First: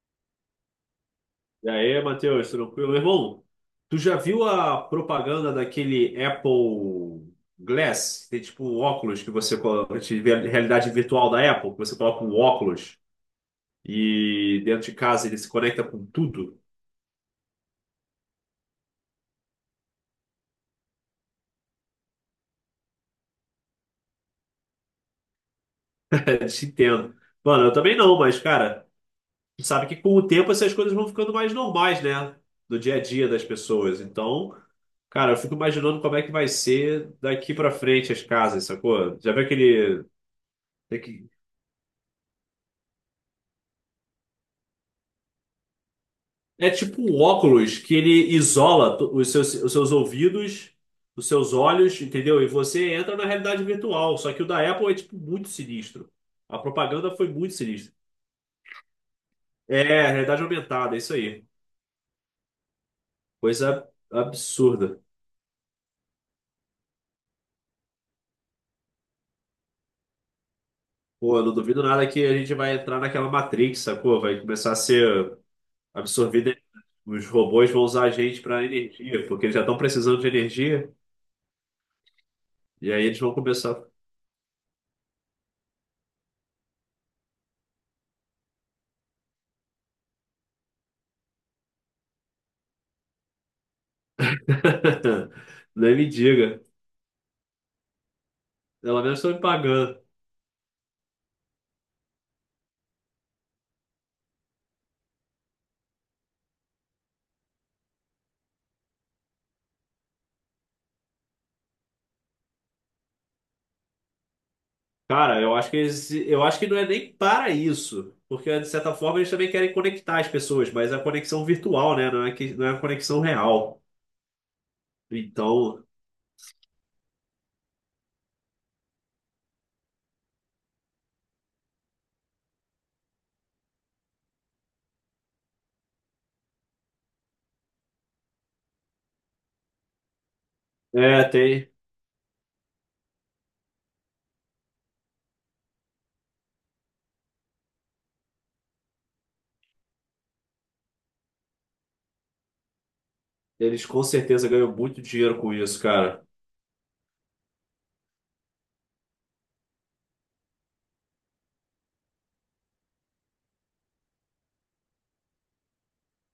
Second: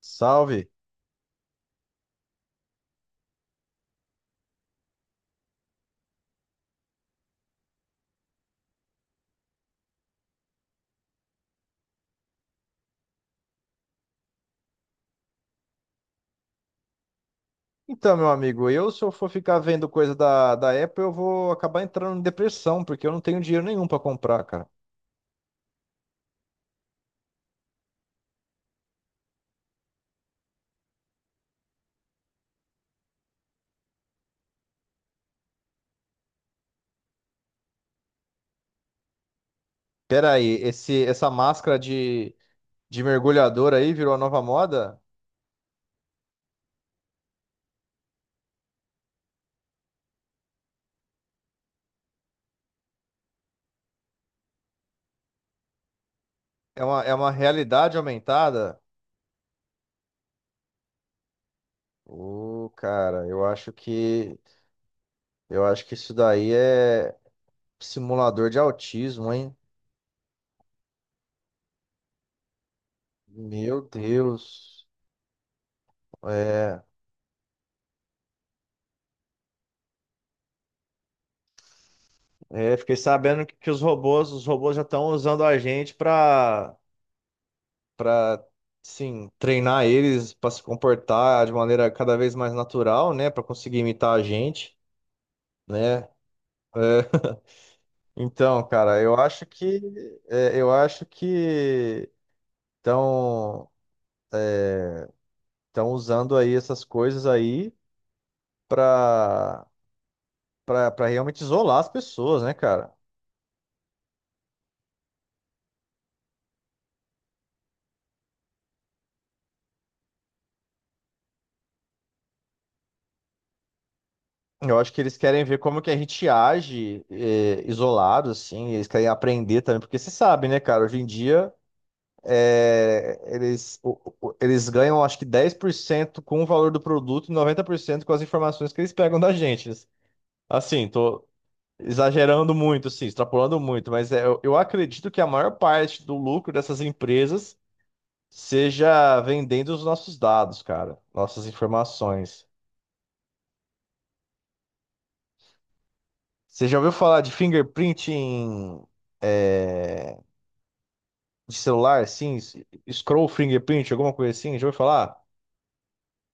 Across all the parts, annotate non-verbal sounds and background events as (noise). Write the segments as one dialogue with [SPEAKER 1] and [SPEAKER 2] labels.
[SPEAKER 1] Salve.
[SPEAKER 2] E aí, Matheus, tranquilo? Meu irmão, tu já viu a propaganda daquele Apple Glass? Tem tipo um óculos que você coloca, de realidade virtual da Apple, que você coloca um óculos e dentro de casa ele se conecta com tudo?
[SPEAKER 1] Então, meu amigo, eu se eu for ficar vendo coisa da Apple, eu vou acabar entrando em depressão, porque eu não tenho dinheiro nenhum para comprar, cara.
[SPEAKER 2] É, se entendo. Mano, eu também não, mas cara, tu sabe que com o tempo essas coisas vão ficando mais normais, né? No dia a dia das pessoas. Então, cara, eu fico imaginando como é que vai ser daqui pra frente as casas, sacou? Já viu aquele.
[SPEAKER 1] Pera aí, essa máscara de mergulhador aí virou a nova moda?
[SPEAKER 2] É tipo um óculos que ele isola os seus ouvidos, os seus olhos, entendeu? E você entra na realidade virtual. Só que o da Apple é tipo muito sinistro. A
[SPEAKER 1] É uma, é
[SPEAKER 2] propaganda foi
[SPEAKER 1] uma
[SPEAKER 2] muito sinistra.
[SPEAKER 1] realidade aumentada?
[SPEAKER 2] É, realidade aumentada, é isso aí.
[SPEAKER 1] Ô, cara,
[SPEAKER 2] Coisa absurda.
[SPEAKER 1] eu acho que isso daí é simulador de autismo, hein?
[SPEAKER 2] Pô, eu não duvido nada que a gente vai entrar naquela
[SPEAKER 1] Meu
[SPEAKER 2] Matrix, sacou? Vai começar a
[SPEAKER 1] Deus.
[SPEAKER 2] ser absorvida.
[SPEAKER 1] É,
[SPEAKER 2] Os robôs vão usar a gente para energia, porque eles já estão precisando de energia.
[SPEAKER 1] é,
[SPEAKER 2] E
[SPEAKER 1] fiquei
[SPEAKER 2] aí eles vão
[SPEAKER 1] sabendo que os
[SPEAKER 2] começar.
[SPEAKER 1] robôs, já estão usando a gente para, sim, treinar eles para se comportar de maneira cada vez mais natural, né, para conseguir imitar a gente,
[SPEAKER 2] (laughs) Nem
[SPEAKER 1] né?
[SPEAKER 2] me
[SPEAKER 1] É,
[SPEAKER 2] diga.
[SPEAKER 1] (laughs) então, cara,
[SPEAKER 2] Pelo
[SPEAKER 1] eu
[SPEAKER 2] menos estão me
[SPEAKER 1] acho que
[SPEAKER 2] pagando.
[SPEAKER 1] é, eu acho que estão estão usando aí essas coisas aí para para realmente isolar as pessoas, né, cara?
[SPEAKER 2] Cara, eu acho que eles, eu acho que não é nem para isso, porque de certa forma eles também querem conectar as pessoas, mas é a conexão virtual, né? Não é que não é a conexão real.
[SPEAKER 1] Eu acho que eles querem ver como
[SPEAKER 2] Então,
[SPEAKER 1] que a gente age, é, isolado, assim. Eles querem aprender também, porque você sabe, né, cara? Hoje em dia eles ganham acho que 10% com o valor do produto e 90% com as informações que eles pegam da gente. Assim, tô
[SPEAKER 2] é, tem,
[SPEAKER 1] exagerando muito, assim, extrapolando muito, mas eu acredito que a maior parte do lucro dessas empresas seja vendendo os nossos dados, cara, nossas informações.
[SPEAKER 2] eles com certeza ganham muito dinheiro com isso, cara.
[SPEAKER 1] Você já ouviu falar de fingerprint em, é, de celular, sim? Scroll fingerprint, alguma coisa assim? Já ouviu falar?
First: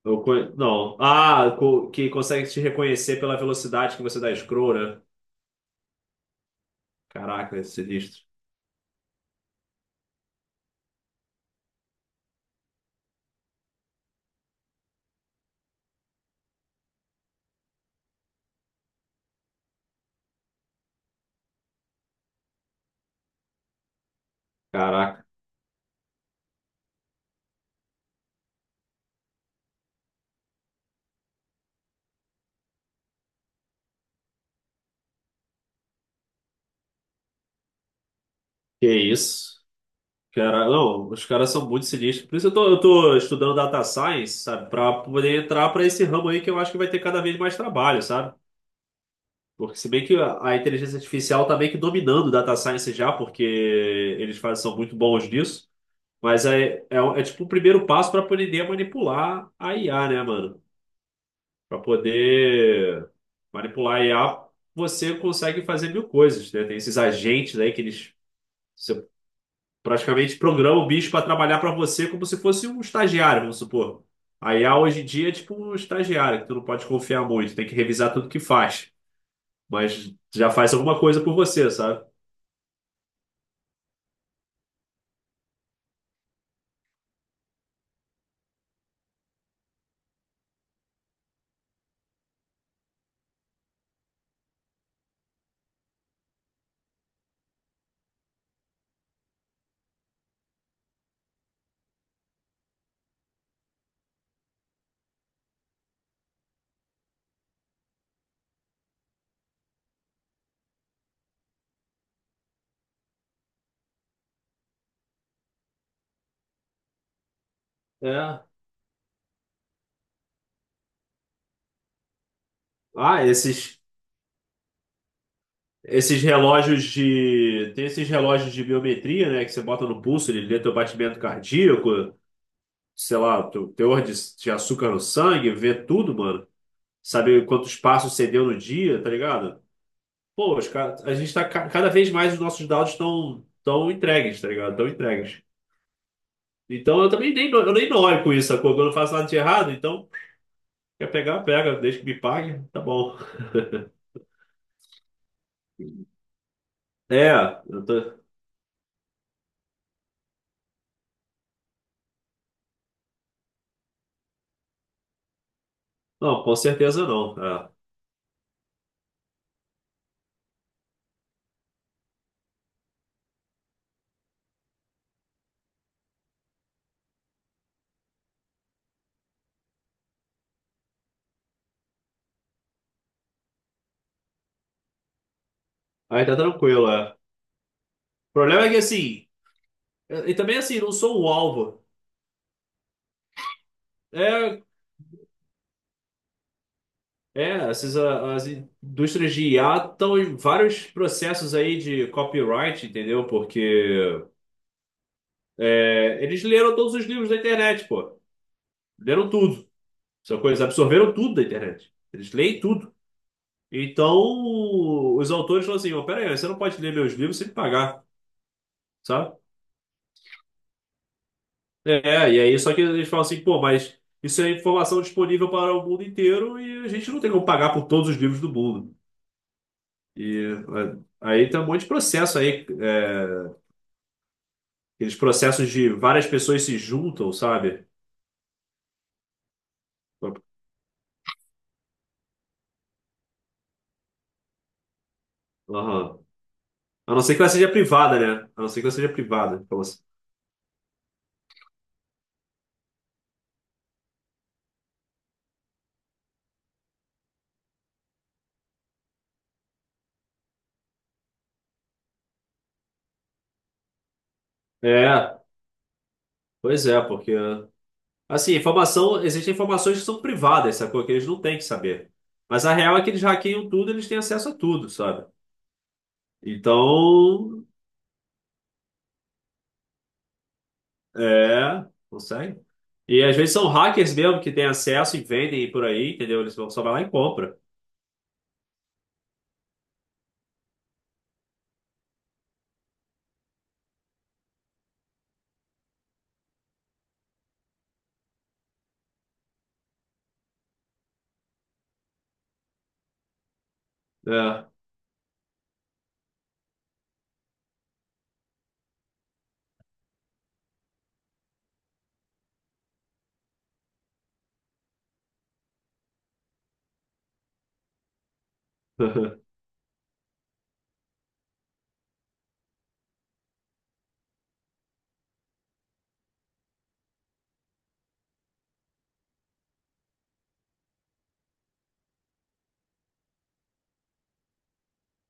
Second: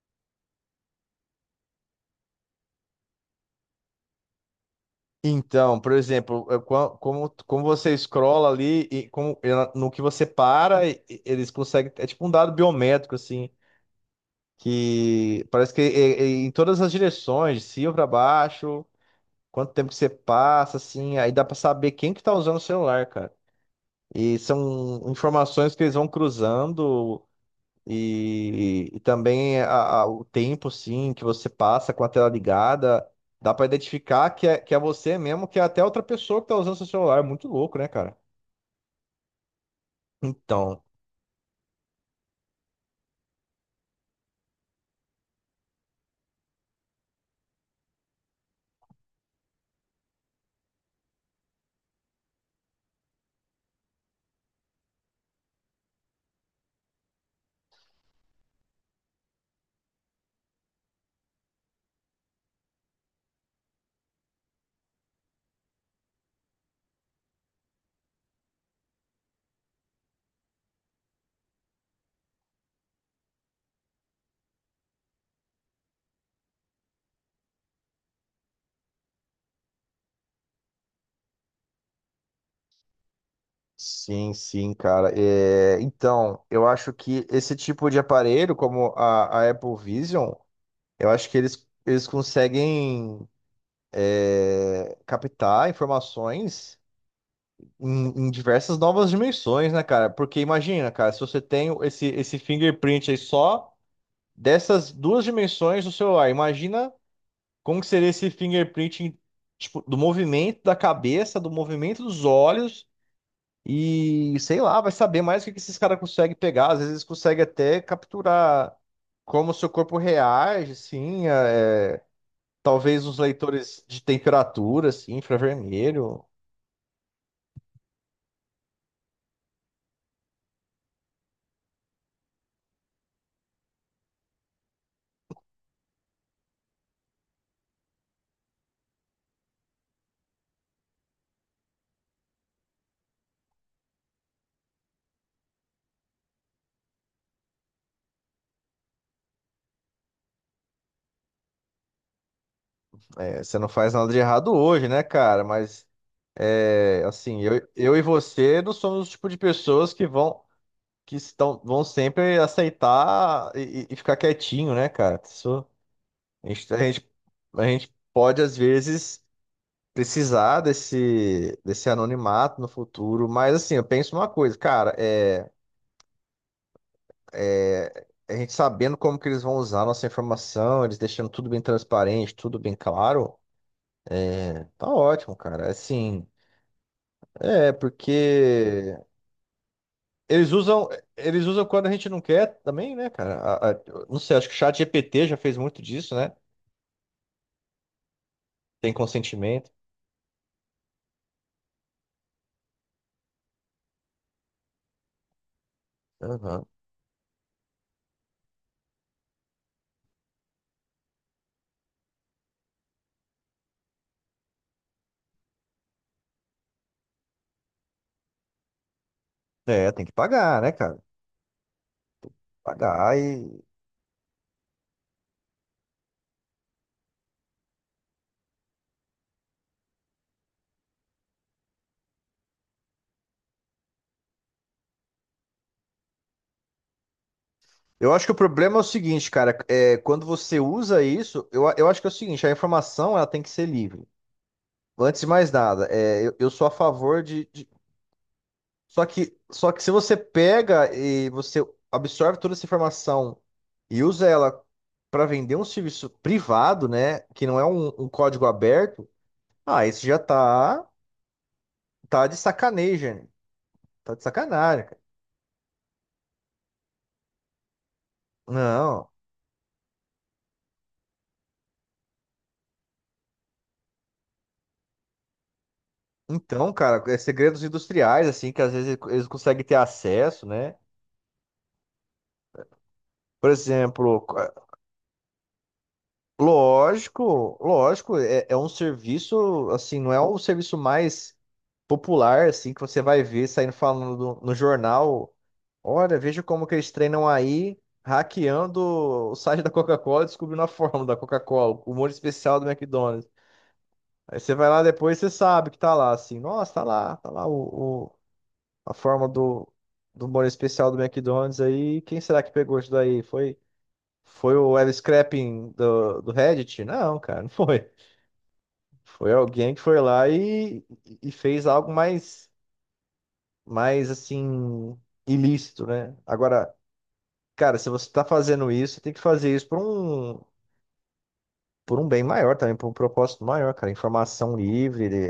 [SPEAKER 2] Eu, não, ah, que consegue te reconhecer pela velocidade que você dá scroll, né?
[SPEAKER 1] Então, por exemplo, como,
[SPEAKER 2] Caraca,
[SPEAKER 1] como
[SPEAKER 2] é
[SPEAKER 1] você
[SPEAKER 2] sinistro.
[SPEAKER 1] scrolla ali e como, no que você para, eles conseguem. É tipo um dado biométrico, assim, que parece que é em todas as direções, de cima para baixo, quanto tempo que você passa, assim, aí dá para saber quem que tá usando o celular, cara. E são
[SPEAKER 2] Caraca,
[SPEAKER 1] informações que eles vão cruzando. E também o tempo, sim, que você passa com a tela ligada, dá pra identificar que é você mesmo, que é até outra pessoa que tá usando seu celular. É muito louco, né, cara?
[SPEAKER 2] que isso? Cara,
[SPEAKER 1] Então,
[SPEAKER 2] não, os caras são muito sinistros. Por isso eu tô estudando data science, sabe? Pra poder entrar pra esse ramo aí que eu acho que vai ter cada vez mais trabalho, sabe? Porque se bem que a inteligência artificial tá meio que dominando data science já, porque eles fazem, são muito bons nisso. Mas é tipo o primeiro passo pra poder manipular a IA, né, mano? Pra poder manipular a IA, você consegue fazer mil coisas, né? Tem esses agentes aí que eles... você praticamente programa o bicho para trabalhar para você como se fosse um estagiário, vamos supor. A IA hoje em dia é tipo um estagiário, que tu não pode confiar muito, tem que revisar tudo que faz, mas já faz alguma coisa por você, sabe?
[SPEAKER 1] sim, sim, cara. É, então, eu acho que esse tipo de aparelho, como a Apple Vision, eu acho que eles conseguem captar informações em diversas novas dimensões, né, cara? Porque imagina, cara, se você tem esse fingerprint aí só dessas duas dimensões do celular. Imagina como que seria esse fingerprint, tipo, do movimento da cabeça, do movimento dos olhos e sei lá, vai saber mais o que que esses caras conseguem pegar. Às vezes eles conseguem até
[SPEAKER 2] É.
[SPEAKER 1] capturar como o seu corpo reage, assim, é, talvez os
[SPEAKER 2] Ah, esses
[SPEAKER 1] leitores de temperatura, assim,
[SPEAKER 2] esses
[SPEAKER 1] infravermelho.
[SPEAKER 2] relógios de tem esses relógios de biometria, né, que você bota no pulso, ele lê teu batimento cardíaco, sei lá, teu teor de açúcar no sangue, vê tudo, mano. Sabe quantos passos você deu no dia, tá ligado? Pô, a gente cada vez mais os nossos dados estão tão entregues, tá ligado? Estão entregues. Então eu também nem, no- eu nem noio com isso, sacou? Quando eu faço nada de errado, então quer pegar, pega, desde que me pague, tá bom.
[SPEAKER 1] É, você não faz nada de errado hoje, né, cara? Mas assim,
[SPEAKER 2] É, eu
[SPEAKER 1] eu e
[SPEAKER 2] tô-
[SPEAKER 1] você não somos o tipo de pessoas que vão sempre aceitar e ficar quietinho, né, cara? Isso,
[SPEAKER 2] não,
[SPEAKER 1] a
[SPEAKER 2] com
[SPEAKER 1] gente, a
[SPEAKER 2] certeza
[SPEAKER 1] gente,
[SPEAKER 2] não.
[SPEAKER 1] a
[SPEAKER 2] É.
[SPEAKER 1] gente pode, às vezes, precisar desse anonimato no futuro, mas assim, eu penso uma coisa, cara, a gente sabendo como que eles vão usar a nossa informação, eles deixando tudo bem transparente, tudo bem claro, tá ótimo, cara.
[SPEAKER 2] Aí
[SPEAKER 1] Assim,
[SPEAKER 2] tá tranquilo, é. O problema é que
[SPEAKER 1] porque
[SPEAKER 2] assim, e
[SPEAKER 1] eles
[SPEAKER 2] também assim,
[SPEAKER 1] usam,
[SPEAKER 2] não sou um
[SPEAKER 1] eles usam
[SPEAKER 2] alvo.
[SPEAKER 1] quando a gente não quer também, né, cara? Não sei, acho que o
[SPEAKER 2] É,
[SPEAKER 1] Chat GPT já fez muito disso, né?
[SPEAKER 2] essas as
[SPEAKER 1] Tem
[SPEAKER 2] indústrias de
[SPEAKER 1] consentimento.
[SPEAKER 2] IA estão em vários processos aí de copyright, entendeu? Porque é, eles
[SPEAKER 1] Aham.
[SPEAKER 2] leram todos os livros da internet, pô. Leram tudo. Sacou? Eles absorveram tudo da internet. Eles leem tudo. Então, os autores falam assim: ó, pera aí, você não pode ler meus livros sem me pagar, sabe?
[SPEAKER 1] É, tem que pagar, né, cara?
[SPEAKER 2] É, e aí, só que eles
[SPEAKER 1] Pagar
[SPEAKER 2] falam assim: pô,
[SPEAKER 1] e.
[SPEAKER 2] mas isso é informação disponível para o mundo inteiro e a gente não tem como pagar por todos os livros do mundo. E é, aí tem um monte de processo aí, é, aqueles processos de várias pessoas se juntam, sabe?
[SPEAKER 1] Eu acho que o problema é o seguinte, cara. É, quando você usa isso, eu acho que é o seguinte: a informação ela tem que ser livre. Antes de mais nada,
[SPEAKER 2] Aham.
[SPEAKER 1] eu sou a
[SPEAKER 2] A não
[SPEAKER 1] favor
[SPEAKER 2] ser que
[SPEAKER 1] de,
[SPEAKER 2] ela
[SPEAKER 1] de-
[SPEAKER 2] seja privada, né? A não ser que ela
[SPEAKER 1] Só
[SPEAKER 2] seja
[SPEAKER 1] que,
[SPEAKER 2] privada.
[SPEAKER 1] só
[SPEAKER 2] Então,
[SPEAKER 1] que se
[SPEAKER 2] assim,
[SPEAKER 1] você pega e você absorve toda essa informação e usa ela para vender um serviço privado, né, que não é um código aberto, ah, isso já tá de sacanagem, né? Tá de sacanagem, cara.
[SPEAKER 2] é, pois é, porque assim,
[SPEAKER 1] Não.
[SPEAKER 2] informação, existem informações que são privadas, sacou? Que eles não têm que saber. Mas a real é que eles hackeiam tudo, eles têm acesso a tudo, sabe?
[SPEAKER 1] Então, cara, é segredos
[SPEAKER 2] Então,
[SPEAKER 1] industriais, assim, que às vezes eles conseguem ter acesso, né?
[SPEAKER 2] é, consegue. E às
[SPEAKER 1] Por
[SPEAKER 2] vezes são hackers
[SPEAKER 1] exemplo,
[SPEAKER 2] mesmo que têm acesso e vendem por aí, entendeu? Só vai lá e compra.
[SPEAKER 1] lógico, é um serviço, assim, não é o serviço mais popular, assim, que você vai ver saindo falando no jornal. Olha, veja como que eles treinam aí, hackeando o site da Coca-Cola, e descobrindo a fórmula da Coca-Cola, o molho especial do McDonald's. Aí você
[SPEAKER 2] É.
[SPEAKER 1] vai lá depois, você sabe que tá lá, assim, nossa, tá lá, a forma do molho especial do McDonald's aí. Quem será que pegou isso daí? Foi o L Scrapping do Reddit? Não, cara, não foi. Foi
[SPEAKER 2] (laughs)
[SPEAKER 1] alguém que foi lá e fez algo mais assim, ilícito, né? Agora, cara, se você tá fazendo isso, você tem que fazer isso por um bem maior também, por um propósito maior, cara. Informação livre, ele-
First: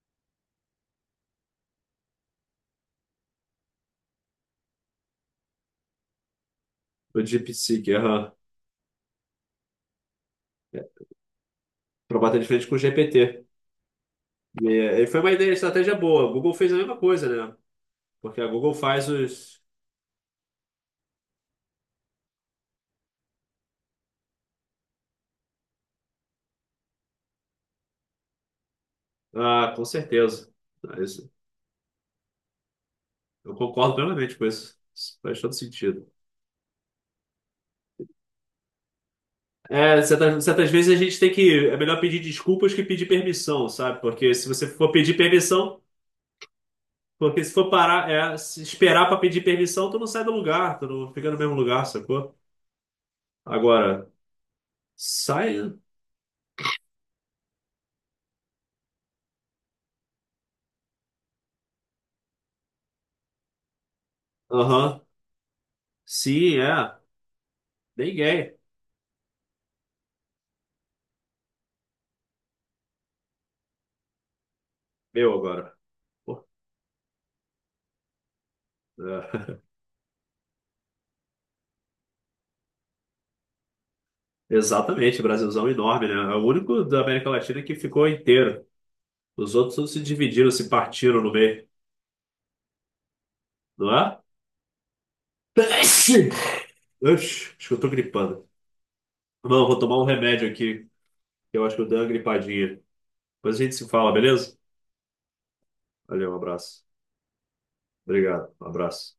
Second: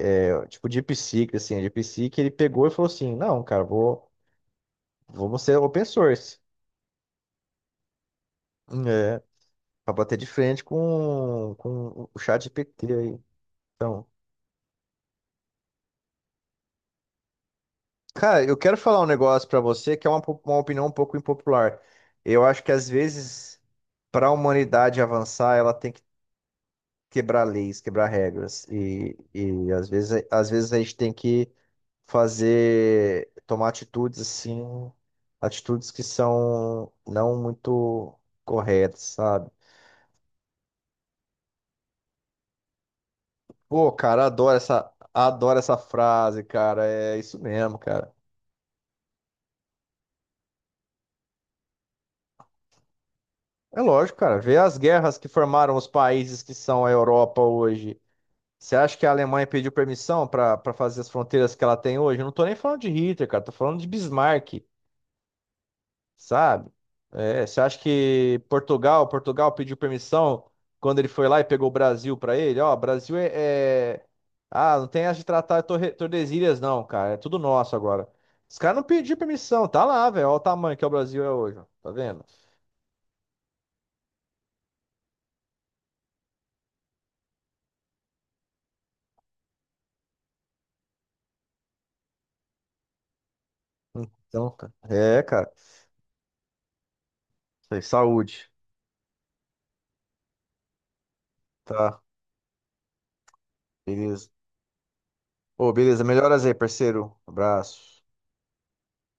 [SPEAKER 1] é, tipo DeepSeek, assim, a DeepSeek, ele pegou e falou assim, não, cara, vamos ser open source.
[SPEAKER 2] O DeepSeek, aham.
[SPEAKER 1] É. Pra bater de frente com
[SPEAKER 2] Para
[SPEAKER 1] o
[SPEAKER 2] bater
[SPEAKER 1] Chat
[SPEAKER 2] de frente com o
[SPEAKER 1] GPT aí.
[SPEAKER 2] GPT.
[SPEAKER 1] Então,
[SPEAKER 2] E, é, e foi uma ideia, estratégia boa. A Google fez a mesma coisa, né? Porque
[SPEAKER 1] cara,
[SPEAKER 2] a
[SPEAKER 1] eu
[SPEAKER 2] Google
[SPEAKER 1] quero falar um
[SPEAKER 2] faz
[SPEAKER 1] negócio pra
[SPEAKER 2] os.
[SPEAKER 1] você que é uma opinião um pouco impopular. Eu acho que às vezes, para a humanidade avançar, ela tem que quebrar leis, quebrar regras. E
[SPEAKER 2] Ah, com
[SPEAKER 1] às vezes,
[SPEAKER 2] certeza.
[SPEAKER 1] a gente
[SPEAKER 2] Ah,
[SPEAKER 1] tem
[SPEAKER 2] isso-
[SPEAKER 1] que fazer,
[SPEAKER 2] eu
[SPEAKER 1] tomar
[SPEAKER 2] concordo
[SPEAKER 1] atitudes
[SPEAKER 2] plenamente com
[SPEAKER 1] assim,
[SPEAKER 2] isso. Isso faz todo
[SPEAKER 1] atitudes que
[SPEAKER 2] sentido.
[SPEAKER 1] são não muito corretas, sabe?
[SPEAKER 2] É, certas vezes a gente tem que. É melhor pedir desculpas que pedir permissão,
[SPEAKER 1] Pô,
[SPEAKER 2] sabe?
[SPEAKER 1] cara,
[SPEAKER 2] Porque se você for pedir
[SPEAKER 1] adoro essa
[SPEAKER 2] permissão,
[SPEAKER 1] frase, cara. É isso
[SPEAKER 2] porque se for
[SPEAKER 1] mesmo,
[SPEAKER 2] parar,
[SPEAKER 1] cara.
[SPEAKER 2] é, se esperar pra pedir permissão, tu não sai do lugar, tu não fica no mesmo lugar, sacou?
[SPEAKER 1] É
[SPEAKER 2] Agora,
[SPEAKER 1] lógico, cara. Vê as guerras que
[SPEAKER 2] sai.
[SPEAKER 1] formaram os países que são a Europa hoje. Você acha que a Alemanha pediu permissão para fazer as fronteiras que ela tem hoje? Eu não tô nem falando de Hitler, cara. Tô falando de Bismarck,
[SPEAKER 2] Aham. Sim,
[SPEAKER 1] sabe?
[SPEAKER 2] é.
[SPEAKER 1] É, você acha que
[SPEAKER 2] Ninguém.
[SPEAKER 1] Portugal pediu permissão quando ele foi lá e pegou o Brasil para ele? Ó, Brasil é, ah, não tem essa de
[SPEAKER 2] Meu
[SPEAKER 1] tratar
[SPEAKER 2] agora. Pô,
[SPEAKER 1] Tordesilhas, não, cara. É tudo nosso agora. Os caras não pediram
[SPEAKER 2] é. (laughs)
[SPEAKER 1] permissão. Tá lá, velho. Olha o tamanho que o Brasil é hoje, ó. Tá vendo?
[SPEAKER 2] Exatamente, Brasilzão é enorme, né? É o único da América Latina que ficou inteiro. Os outros todos se dividiram, se partiram no meio, não é?
[SPEAKER 1] Então, cara. É, cara.
[SPEAKER 2] (laughs) Oxi, acho que
[SPEAKER 1] Isso
[SPEAKER 2] eu
[SPEAKER 1] aí,
[SPEAKER 2] tô gripando.
[SPEAKER 1] saúde.
[SPEAKER 2] Não, vou tomar um remédio aqui. Eu acho que o
[SPEAKER 1] Tá,
[SPEAKER 2] Dangri Padilha. Depois a gente se fala,
[SPEAKER 1] beleza.
[SPEAKER 2] beleza?
[SPEAKER 1] Ô, beleza.
[SPEAKER 2] Valeu, um
[SPEAKER 1] Melhoras aí,
[SPEAKER 2] abraço.
[SPEAKER 1] parceiro. Abraço.
[SPEAKER 2] Obrigado, um abraço.